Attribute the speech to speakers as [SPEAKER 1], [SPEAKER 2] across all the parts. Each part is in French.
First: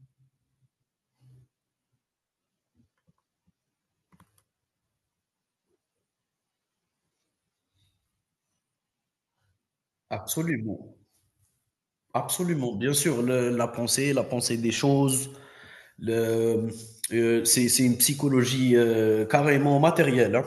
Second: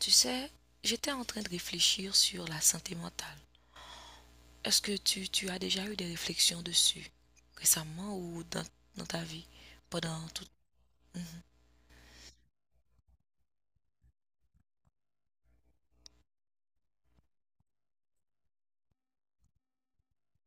[SPEAKER 1] Tu sais, j'étais en train de réfléchir sur la santé mentale. Est-ce que tu as déjà eu des réflexions dessus récemment ou dans ta vie pendant tout.
[SPEAKER 2] Absolument, absolument. Bien sûr, la pensée des choses, le, c'est une psychologie carrément matérielle. Hein.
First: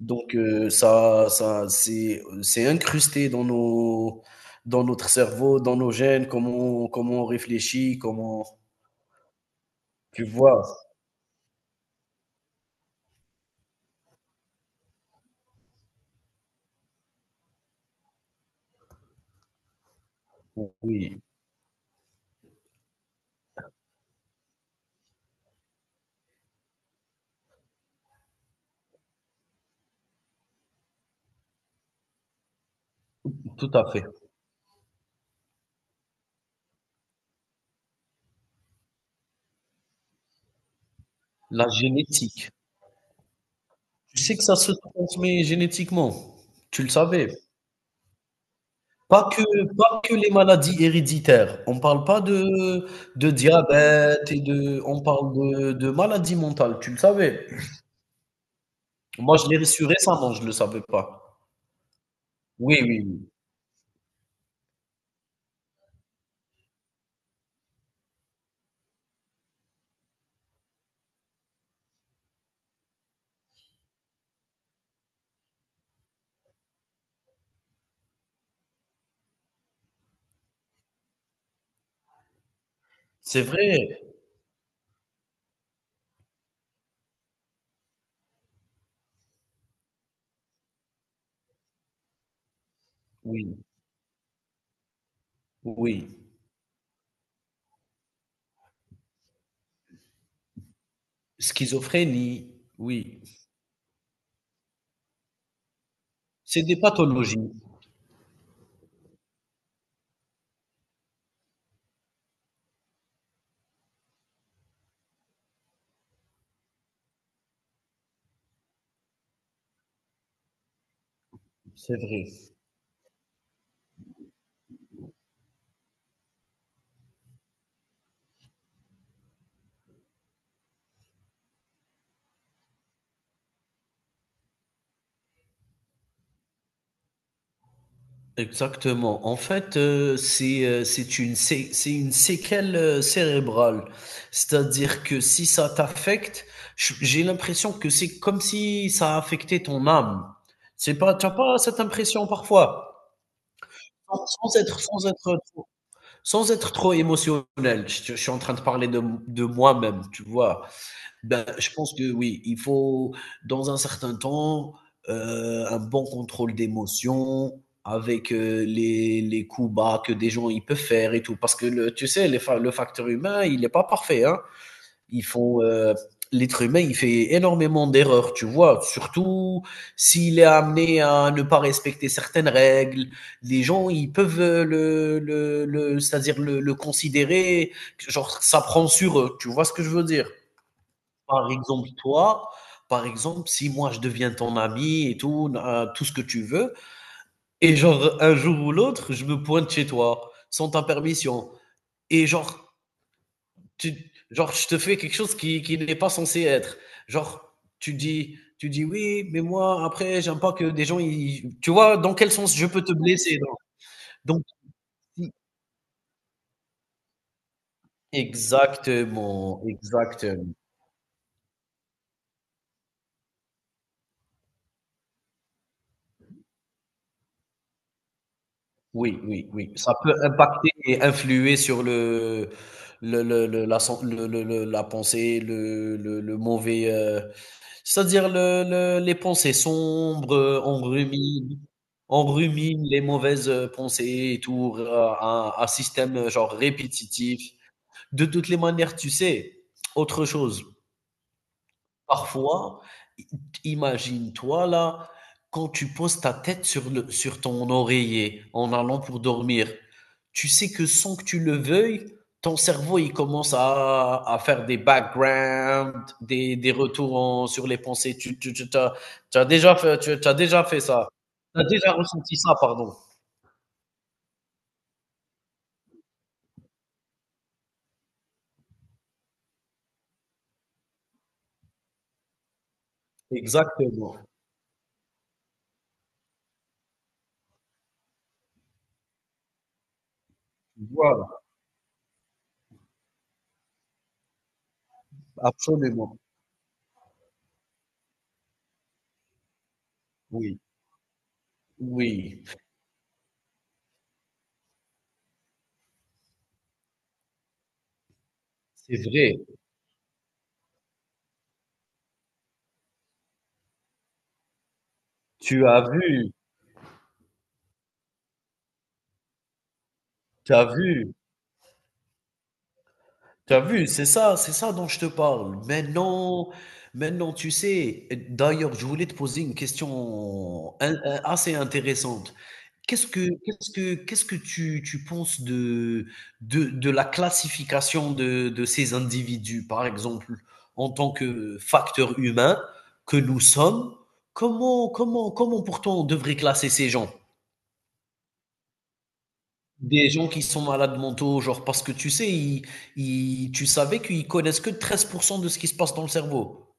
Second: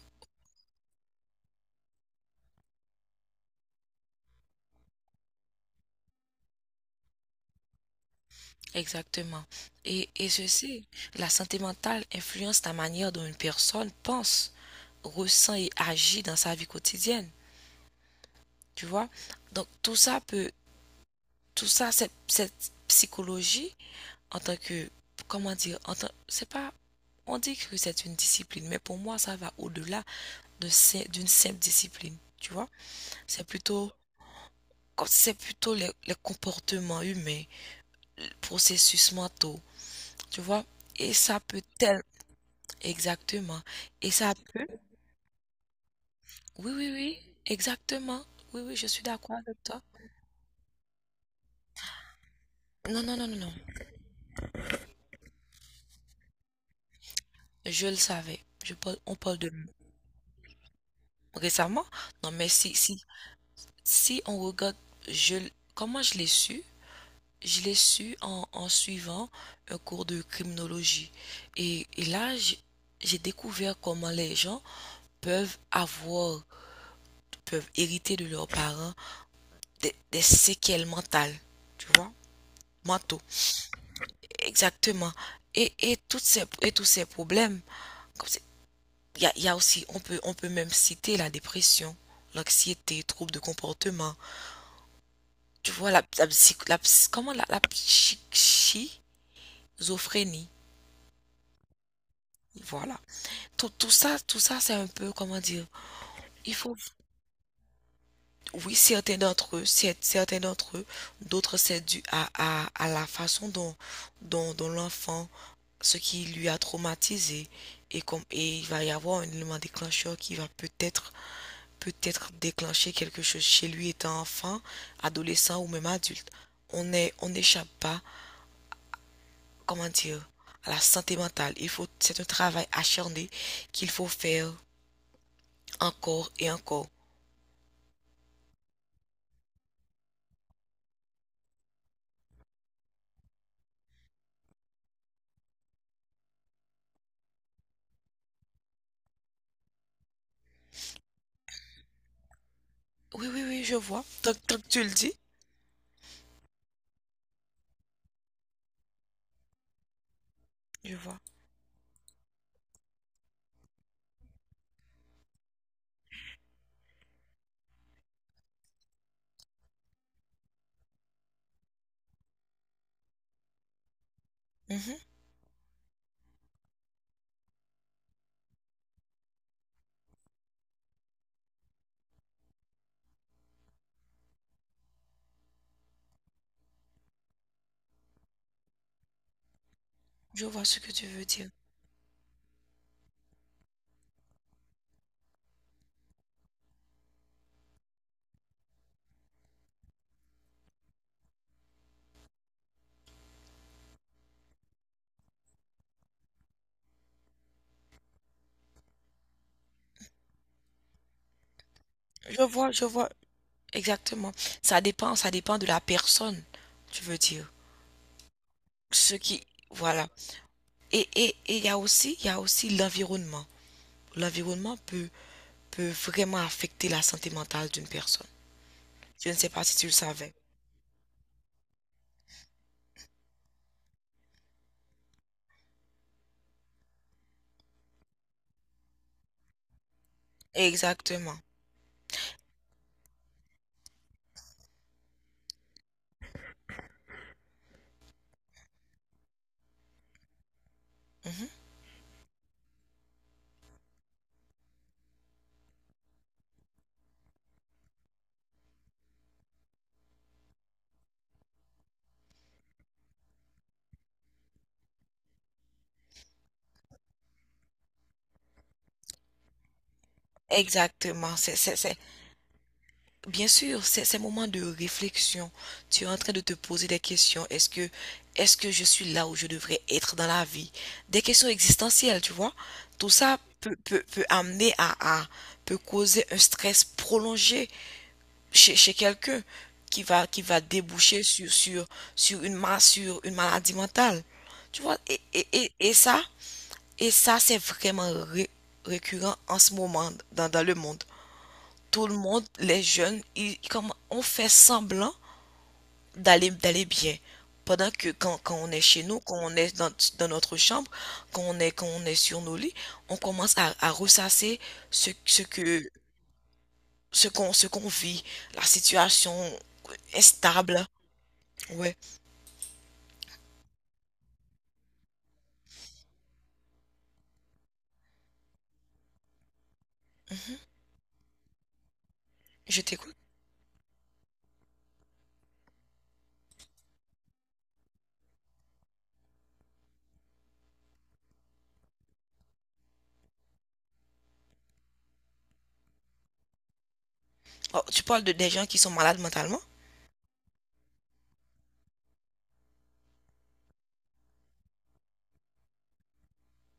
[SPEAKER 2] Donc ça, c'est incrusté dans dans notre cerveau, dans nos gènes, comment on réfléchit,
[SPEAKER 1] Exactement. Et,
[SPEAKER 2] tu
[SPEAKER 1] et
[SPEAKER 2] vois.
[SPEAKER 1] ceci, la santé mentale influence la manière dont une personne pense, ressent et agit dans sa vie quotidienne. Tu vois? Donc tout ça peut,
[SPEAKER 2] Oui,
[SPEAKER 1] tout ça, cette psychologie en tant que, comment dire, en tant- c'est pas, on dit que c'est une discipline, mais pour moi ça va au-delà d'une simple discipline, tu vois. C'est
[SPEAKER 2] tout à
[SPEAKER 1] plutôt,
[SPEAKER 2] fait.
[SPEAKER 1] quand c'est plutôt les comportements humains, les processus mentaux, tu vois. Et ça peut
[SPEAKER 2] La
[SPEAKER 1] tel,
[SPEAKER 2] génétique.
[SPEAKER 1] exactement. Et
[SPEAKER 2] Tu
[SPEAKER 1] ça,
[SPEAKER 2] sais que ça se transmet génétiquement.
[SPEAKER 1] oui,
[SPEAKER 2] Tu le
[SPEAKER 1] oui, oui,
[SPEAKER 2] savais.
[SPEAKER 1] exactement. Oui, oui, je suis
[SPEAKER 2] Pas
[SPEAKER 1] d'accord
[SPEAKER 2] que
[SPEAKER 1] avec toi.
[SPEAKER 2] pas que les maladies héréditaires. On parle pas
[SPEAKER 1] Non, non, non,
[SPEAKER 2] de
[SPEAKER 1] non, non.
[SPEAKER 2] diabète et de on parle de maladies mentales, tu le savais?
[SPEAKER 1] Je le savais. Je parle, on parle
[SPEAKER 2] Moi, je
[SPEAKER 1] de
[SPEAKER 2] l'ai su récemment, je ne le savais pas.
[SPEAKER 1] récemment. Non, mais
[SPEAKER 2] Oui, oui,
[SPEAKER 1] si,
[SPEAKER 2] oui.
[SPEAKER 1] si on regarde, comment je l'ai su? Je l'ai su en, suivant un cours de criminologie. Et là, j'ai découvert comment les gens peuvent avoir, peuvent hériter de leurs parents des séquelles mentales, tu vois, mentaux.
[SPEAKER 2] C'est vrai.
[SPEAKER 1] Exactement. Et tous ces problèmes, comme c'est- il y a aussi, on peut même citer la dépression, l'anxiété, troubles de
[SPEAKER 2] Oui,
[SPEAKER 1] comportement. Tu vois, la,
[SPEAKER 2] oui.
[SPEAKER 1] la psy- comment la, la psy- schizophrénie.
[SPEAKER 2] Schizophrénie,
[SPEAKER 1] Voilà.
[SPEAKER 2] oui.
[SPEAKER 1] Tout ça, c'est un peu, comment dire, il
[SPEAKER 2] C'est
[SPEAKER 1] faut,
[SPEAKER 2] des pathologies,
[SPEAKER 1] oui, certains d'entre eux, certains d'entre eux, d'autres, c'est dû à la façon dont l'enfant, ce qui lui a traumatisé, et comme, et il va y avoir un élément déclencheur qui va peut-être,
[SPEAKER 2] c'est vrai.
[SPEAKER 1] peut-être déclencher quelque chose chez lui étant enfant, adolescent ou même adulte. On n'échappe pas, comment dire, à la santé mentale. Il faut, c'est un travail acharné qu'il faut faire encore et encore.
[SPEAKER 2] Exactement. En fait, c'est une séquelle cérébrale. C'est-à-dire que si ça t'affecte, j'ai l'impression que c'est comme si ça affectait ton âme. C'est pas, t'as pas cette impression parfois,
[SPEAKER 1] Oui, oui, oui, je vois.
[SPEAKER 2] sans,
[SPEAKER 1] Tant
[SPEAKER 2] sans
[SPEAKER 1] que
[SPEAKER 2] être
[SPEAKER 1] tu le
[SPEAKER 2] sans
[SPEAKER 1] dis,
[SPEAKER 2] être trop, sans être trop émotionnel. Je suis en train de parler de moi-même, tu vois.
[SPEAKER 1] je vois.
[SPEAKER 2] Ben, je pense que oui, il faut, dans un certain temps, un bon contrôle d'émotion avec les coups bas que des gens ils peuvent faire et tout. Parce que tu sais, le facteur humain, il n'est pas parfait. Hein.
[SPEAKER 1] Mhm.
[SPEAKER 2] Ils font, euh, l'être humain, il fait énormément d'erreurs, tu vois. Surtout s'il est amené à ne pas respecter certaines règles. Les gens, ils peuvent c'est-à-dire le considérer, genre, ça prend sur eux. Tu vois ce que je veux dire?
[SPEAKER 1] Je vois ce que tu veux dire.
[SPEAKER 2] Par exemple, toi, par exemple, si moi je deviens ton ami et tout, tout ce que tu veux, et genre un jour ou l'autre, je me pointe chez toi sans ta permission, et tu, genre je te fais quelque chose qui n'est pas censé être. Genre, tu dis oui, mais moi après, j'aime pas que des gens, tu vois, dans quel sens je peux
[SPEAKER 1] Je
[SPEAKER 2] te
[SPEAKER 1] vois
[SPEAKER 2] blesser.
[SPEAKER 1] exactement.
[SPEAKER 2] Donc,
[SPEAKER 1] Ça
[SPEAKER 2] si-
[SPEAKER 1] dépend de la personne, tu veux dire. Ce qui,
[SPEAKER 2] Exactement,
[SPEAKER 1] voilà.
[SPEAKER 2] exactement.
[SPEAKER 1] Et il y a aussi, il y a aussi l'environnement. L'environnement peut peut vraiment affecter la santé mentale d'une personne.
[SPEAKER 2] Oui,
[SPEAKER 1] Je ne
[SPEAKER 2] oui,
[SPEAKER 1] sais pas
[SPEAKER 2] oui.
[SPEAKER 1] si tu le
[SPEAKER 2] Ça peut
[SPEAKER 1] savais.
[SPEAKER 2] impacter et influer sur le la sen le la pensée, le mauvais, c'est-à-dire le les pensées sombres,
[SPEAKER 1] Exactement.
[SPEAKER 2] on rumine les mauvaises, pensées et tout, r un système, genre répétitif. De toutes les manières, tu sais, autre chose.
[SPEAKER 1] Mhm.
[SPEAKER 2] Parfois, i imagine-toi là, quand tu poses ta tête sur le sur ton oreiller en allant pour dormir, tu sais que sans que tu le veuilles, ton cerveau, il commence à faire des backgrounds, des retours en sur les pensées. Tu as déjà fait ça?
[SPEAKER 1] Exactement.
[SPEAKER 2] Tu as déjà
[SPEAKER 1] C'est
[SPEAKER 2] ressenti ça, pardon.
[SPEAKER 1] Bien sûr, c'est ces moments de réflexion, tu es en train de te poser des questions. Est-ce que je suis là où je devrais être dans la vie? Des questions existentielles, tu vois. Tout ça
[SPEAKER 2] Exactement,
[SPEAKER 1] peut amener peut causer un stress prolongé chez quelqu'un qui va déboucher
[SPEAKER 2] voilà,
[SPEAKER 1] sur une, sur une maladie mentale. Tu vois,
[SPEAKER 2] absolument.
[SPEAKER 1] et ça, c'est vraiment récurrent en ce moment
[SPEAKER 2] Oui,
[SPEAKER 1] dans le monde. Tout le
[SPEAKER 2] oui,
[SPEAKER 1] monde, les jeunes, ils, comme, on fait semblant d'aller bien. Pendant que quand on est
[SPEAKER 2] c'est
[SPEAKER 1] chez nous, quand
[SPEAKER 2] vrai.
[SPEAKER 1] on est dans, dans notre chambre, quand on est sur nos lits, on commence à ressasser ce, ce
[SPEAKER 2] Tu as
[SPEAKER 1] que
[SPEAKER 2] vu,
[SPEAKER 1] ce qu'on vit, la situation
[SPEAKER 2] tu as
[SPEAKER 1] instable.
[SPEAKER 2] vu.
[SPEAKER 1] Ouais.
[SPEAKER 2] T'as vu? C'est ça dont je te parle. Maintenant, maintenant, tu sais, d'ailleurs, je voulais te poser une
[SPEAKER 1] Mhm.
[SPEAKER 2] question assez intéressante.
[SPEAKER 1] Je t'écoute.
[SPEAKER 2] Qu'est-ce que tu penses de la classification de ces individus, par exemple, en tant que facteur humain que nous sommes? Comment pourtant on devrait classer ces gens?
[SPEAKER 1] Oh, tu parles de des gens qui sont malades mentalement?
[SPEAKER 2] Des gens qui sont malades mentaux, genre, parce que tu sais, tu savais qu'ils connaissent que 13% de ce qui se passe dans le cerveau.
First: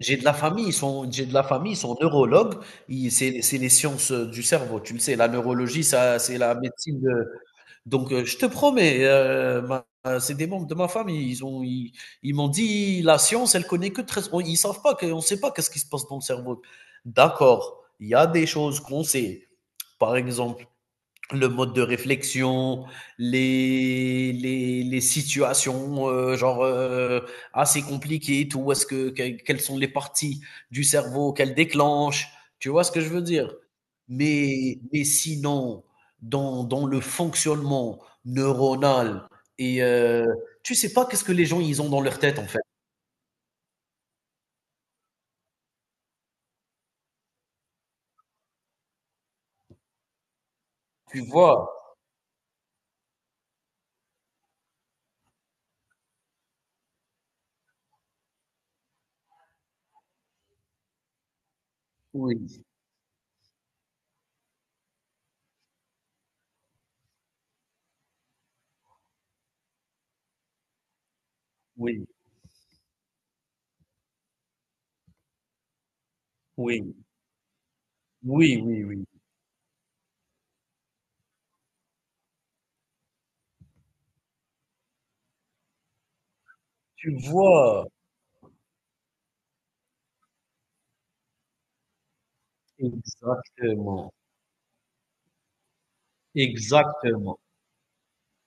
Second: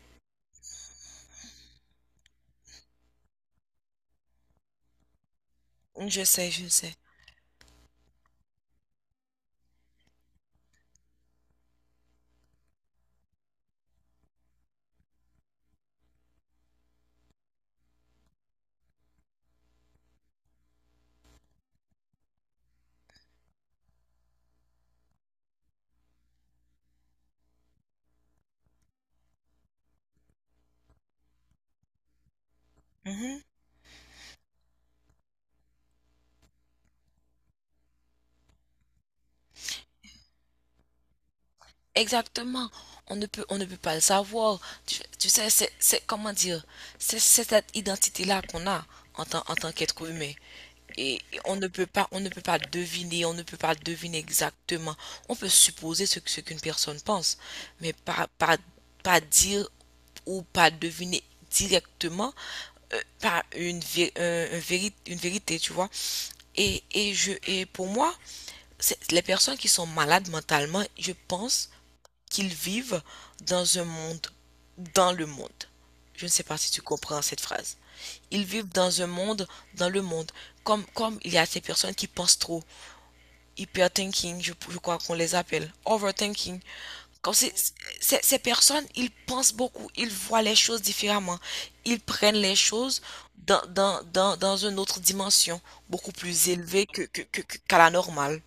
[SPEAKER 2] J'ai de la famille, ils sont neurologues, c'est les sciences du cerveau, tu le sais, la neurologie, ça,
[SPEAKER 1] Je
[SPEAKER 2] c'est
[SPEAKER 1] sais,
[SPEAKER 2] la
[SPEAKER 1] je sais.
[SPEAKER 2] médecine de. Donc, je te promets, c'est des membres de ma famille, ils m'ont dit, la science, elle connaît que ils savent pas, on sait pas qu'est-ce qui se passe dans le cerveau. D'accord, il y a des choses qu'on sait. Par exemple, le mode de réflexion, les situations assez compliquées tout, quelles sont les parties du cerveau qu'elles déclenchent, tu vois ce que je veux
[SPEAKER 1] Mhm.
[SPEAKER 2] dire? Mais sinon, dans le fonctionnement neuronal et tu sais pas qu'est-ce que les gens ils ont dans leur tête en fait,
[SPEAKER 1] Exactement. On ne peut pas le savoir. Tu sais, comment dire, c'est cette identité-là qu'on a en tant qu'être humain. Et
[SPEAKER 2] tu
[SPEAKER 1] et
[SPEAKER 2] vois?
[SPEAKER 1] on ne peut pas deviner, on ne peut pas deviner exactement. On peut supposer ce qu'une personne pense, mais pas dire ou pas deviner directement,
[SPEAKER 2] Oui,
[SPEAKER 1] pas une, une vérité, tu vois. Et pour moi, les personnes qui sont malades mentalement, je pense
[SPEAKER 2] oui,
[SPEAKER 1] qu'ils vivent dans un monde, dans le monde. Je ne sais pas si tu
[SPEAKER 2] oui,
[SPEAKER 1] comprends cette phrase. Ils
[SPEAKER 2] oui,
[SPEAKER 1] vivent
[SPEAKER 2] oui,
[SPEAKER 1] dans
[SPEAKER 2] oui,
[SPEAKER 1] un monde, dans le monde. Comme, comme il y a ces personnes qui pensent trop, hyperthinking, je crois qu'on les appelle, overthinking.
[SPEAKER 2] tu
[SPEAKER 1] Comme c'est-
[SPEAKER 2] vois?
[SPEAKER 1] ces personnes, ils pensent beaucoup, ils voient les choses différemment. Ils prennent les choses
[SPEAKER 2] Exactement,
[SPEAKER 1] dans une autre dimension, beaucoup plus élevée
[SPEAKER 2] exactement.
[SPEAKER 1] qu'à la normale.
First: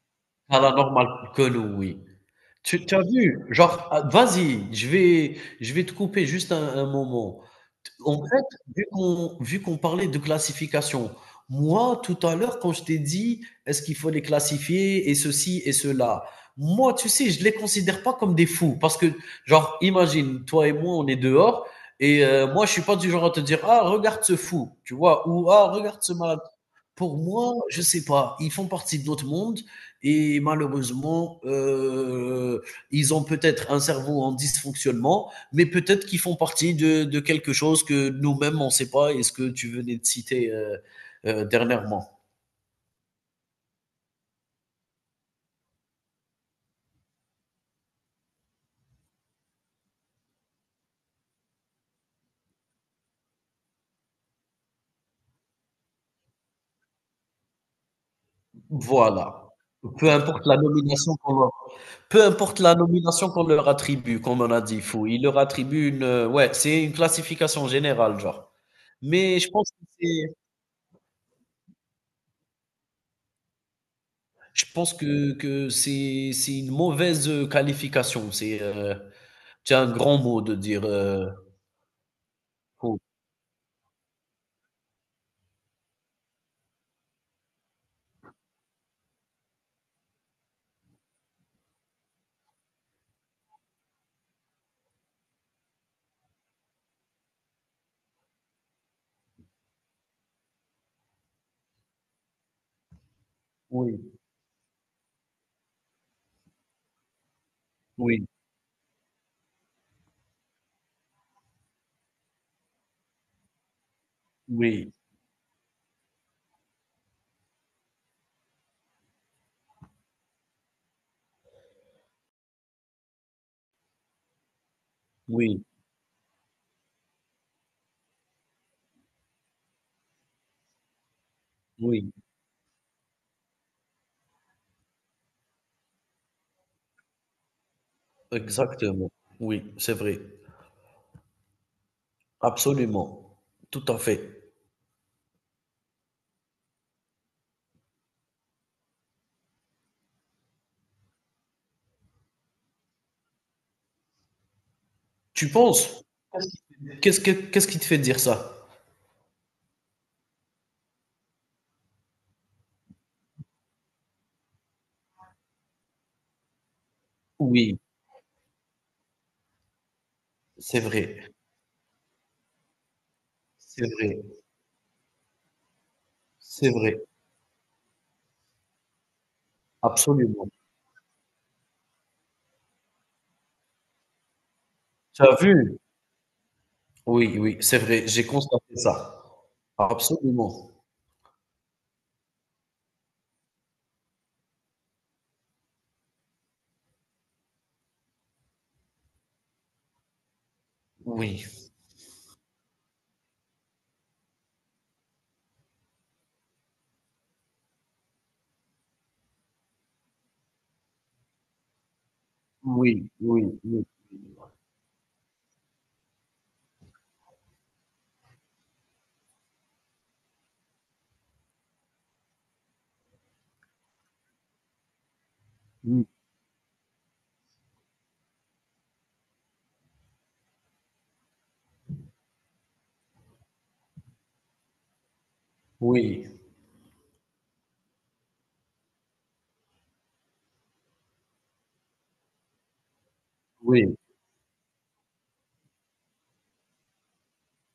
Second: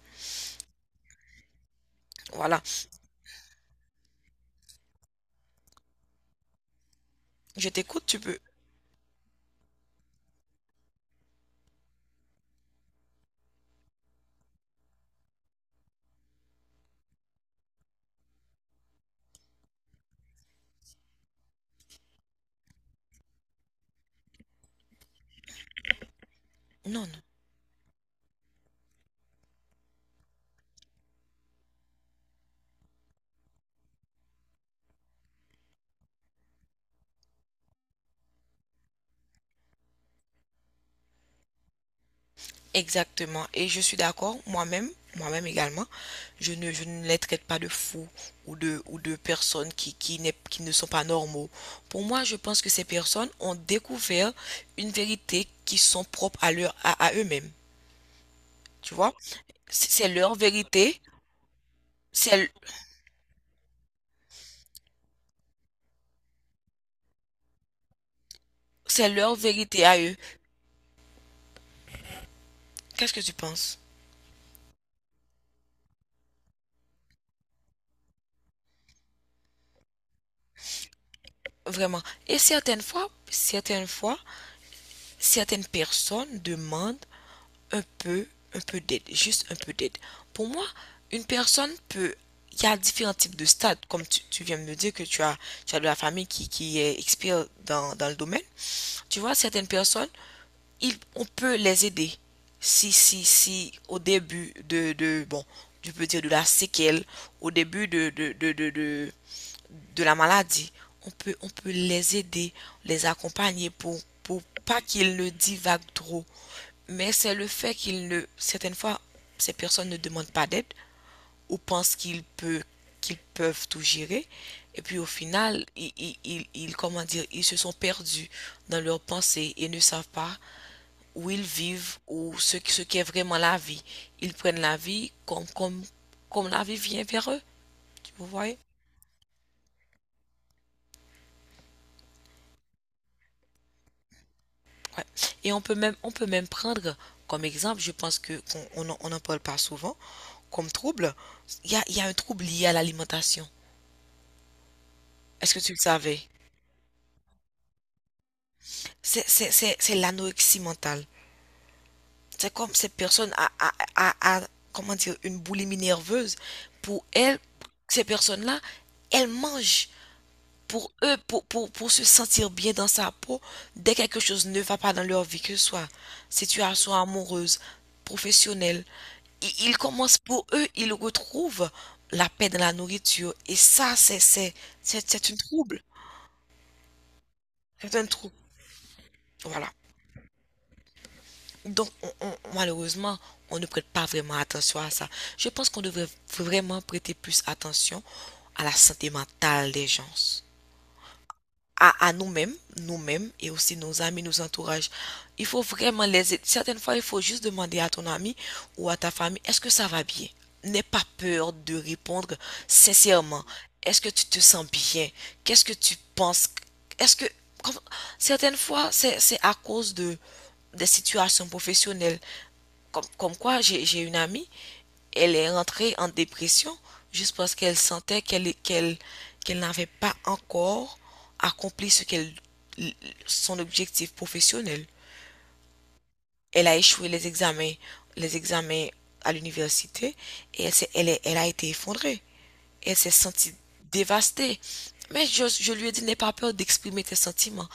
[SPEAKER 2] Paranormal Connery.
[SPEAKER 1] Voilà.
[SPEAKER 2] Tu as vu? Genre, ah, vas-y, je vais te couper juste un moment.
[SPEAKER 1] Je
[SPEAKER 2] T
[SPEAKER 1] t'écoute,
[SPEAKER 2] en
[SPEAKER 1] tu peux.
[SPEAKER 2] fait, vu qu'on parlait de classification, moi, tout à l'heure, quand je t'ai dit: «Est-ce qu'il faut les classifier et ceci et cela?» moi, tu sais, je les considère pas comme des fous parce que, genre, imagine, toi et moi, on est dehors et moi, je suis pas du genre à te dire: «Ah, regarde ce fou», tu vois? Ou: «Ah, regarde ce malade».
[SPEAKER 1] Non,
[SPEAKER 2] Pour
[SPEAKER 1] non.
[SPEAKER 2] moi, je sais pas, ils font partie de notre monde et malheureusement, ils ont peut-être un cerveau en dysfonctionnement, mais peut-être qu'ils font partie de quelque chose que nous-mêmes, on ne sait pas. Est-ce que tu venais de citer dernièrement.
[SPEAKER 1] Exactement. Et je suis d'accord, moi-même, moi-même également, je ne les traite pas de fous ou de personnes qui ne sont pas normaux. Pour moi, je pense que ces personnes ont découvert une vérité qui sont propres à leur, à eux-mêmes. Tu vois?
[SPEAKER 2] Voilà.
[SPEAKER 1] C'est
[SPEAKER 2] Peu
[SPEAKER 1] leur
[SPEAKER 2] importe la
[SPEAKER 1] vérité,
[SPEAKER 2] nomination qu'on leur, peu
[SPEAKER 1] c'est,
[SPEAKER 2] importe la nomination qu'on leur attribue, comme on a dit, fou. Ils leur attribuent une, ouais, c'est une classification générale, genre.
[SPEAKER 1] c'est leur
[SPEAKER 2] Mais je pense
[SPEAKER 1] vérité
[SPEAKER 2] que
[SPEAKER 1] à eux.
[SPEAKER 2] c'est,
[SPEAKER 1] Qu'est-ce que tu penses?
[SPEAKER 2] je pense que c'est une mauvaise qualification. C'est un grand mot de dire,
[SPEAKER 1] Vraiment. Et certaines
[SPEAKER 2] oh,
[SPEAKER 1] fois, certaines fois, certaines personnes demandent un peu, un peu d'aide, juste un peu d'aide. Pour moi, une personne peut... Il y a différents types de stades, comme tu viens de me dire que tu as de la famille qui est expert dans le domaine. Tu vois, certaines personnes, on peut les aider. Si, au
[SPEAKER 2] oui,
[SPEAKER 1] début je peux dire de la séquelle, au début
[SPEAKER 2] oui,
[SPEAKER 1] de la maladie, on peut les aider, les accompagner pour pas
[SPEAKER 2] oui,
[SPEAKER 1] qu'ils ne divaguent trop, mais c'est le fait qu'ils ne, certaines fois, ces personnes ne demandent pas d'aide ou pensent qu'ils peuvent tout gérer. Et puis au
[SPEAKER 2] oui,
[SPEAKER 1] final, comment dire, ils se sont perdus dans leurs pensées et ne savent pas où ils vivent
[SPEAKER 2] oui,
[SPEAKER 1] ou ce qu'est vraiment la vie. Ils prennent la vie comme la vie vient vers eux, tu vous voyez?
[SPEAKER 2] exactement. Oui, c'est vrai. Absolument. Tout à fait.
[SPEAKER 1] Ouais. Et on peut même prendre comme exemple, je pense que qu'on on, n'en parle pas souvent, comme trouble, il y a un trouble lié à l'alimentation.
[SPEAKER 2] Tu
[SPEAKER 1] Est-ce que tu le
[SPEAKER 2] penses?
[SPEAKER 1] savais?
[SPEAKER 2] Qu'est-ce qui te fait dire ça?
[SPEAKER 1] C'est l'anorexie mentale. C'est comme cette personne comment dire, une boulimie nerveuse. Pour elle,
[SPEAKER 2] Oui,
[SPEAKER 1] ces personnes-là, elles mangent
[SPEAKER 2] c'est
[SPEAKER 1] pour eux,
[SPEAKER 2] vrai,
[SPEAKER 1] pour se sentir bien dans sa peau.
[SPEAKER 2] c'est
[SPEAKER 1] Dès que quelque
[SPEAKER 2] vrai,
[SPEAKER 1] chose ne va pas dans leur vie, que ce soit
[SPEAKER 2] c'est
[SPEAKER 1] situation
[SPEAKER 2] vrai,
[SPEAKER 1] amoureuse, professionnelle, ils commencent pour
[SPEAKER 2] absolument.
[SPEAKER 1] eux, ils retrouvent la paix dans la nourriture. Et ça,
[SPEAKER 2] Tu
[SPEAKER 1] c'est un
[SPEAKER 2] as vu?
[SPEAKER 1] trouble.
[SPEAKER 2] Oui, oui, c'est
[SPEAKER 1] C'est un
[SPEAKER 2] vrai, j'ai
[SPEAKER 1] trouble.
[SPEAKER 2] constaté ça.
[SPEAKER 1] Voilà.
[SPEAKER 2] Absolument.
[SPEAKER 1] Donc, malheureusement, on ne prête pas vraiment attention à ça. Je pense qu'on devrait vraiment prêter plus attention à la santé mentale des gens
[SPEAKER 2] Oui,
[SPEAKER 1] à nous-mêmes, nous-mêmes et aussi nos amis, nos entourages. Il faut vraiment les aider. Certaines fois, il faut juste demander à ton ami ou à ta famille, est-ce que ça va bien? N'aie pas peur de répondre
[SPEAKER 2] oui,
[SPEAKER 1] sincèrement.
[SPEAKER 2] oui, oui,
[SPEAKER 1] Est-ce que tu te sens bien? Qu'est-ce que tu penses? Est-ce que comme- certaines fois, c'est à cause de des situations professionnelles comme, comme quoi j'ai une amie, elle est rentrée
[SPEAKER 2] oui,
[SPEAKER 1] en dépression juste parce qu'elle sentait qu'elle n'avait pas encore accompli ce qu'elle son objectif professionnel.
[SPEAKER 2] oui,
[SPEAKER 1] Elle a échoué les examens, les examens à l'université, et elle a été effondrée. Elle s'est sentie
[SPEAKER 2] oui,
[SPEAKER 1] dévastée. Mais je lui ai dit, n'aie pas peur d'exprimer tes sentiments.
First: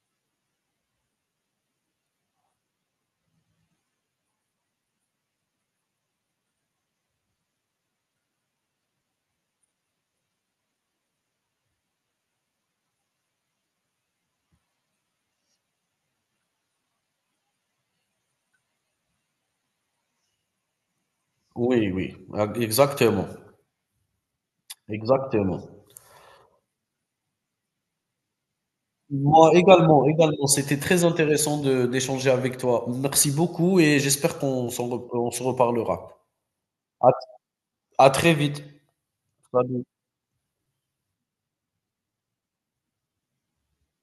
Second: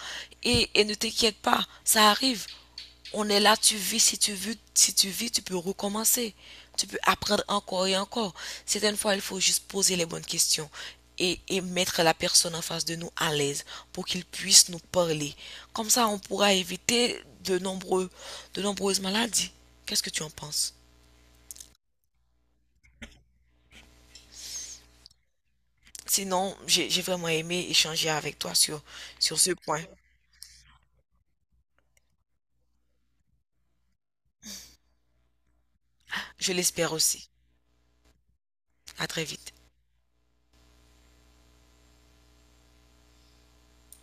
[SPEAKER 1] Et ne t'inquiète pas, ça arrive. On est là, tu vis, si tu vis, tu peux recommencer. Tu peux apprendre encore et encore. Certaines fois, il faut juste poser les bonnes questions et mettre la personne en face de nous à l'aise pour qu'il puisse nous parler. Comme ça, on pourra éviter de nombreuses maladies. Qu'est-ce que tu en penses?
[SPEAKER 2] oui, oui, ah, exactement, exactement.
[SPEAKER 1] Sinon, j'ai vraiment aimé échanger avec toi sur, sur ce
[SPEAKER 2] Moi
[SPEAKER 1] point.
[SPEAKER 2] également, également. C'était très intéressant de d'échanger avec toi. Merci beaucoup et j'espère qu'on on se reparlera.
[SPEAKER 1] Je l'espère
[SPEAKER 2] À,
[SPEAKER 1] aussi.
[SPEAKER 2] à très vite.
[SPEAKER 1] À très vite.
[SPEAKER 2] Salut.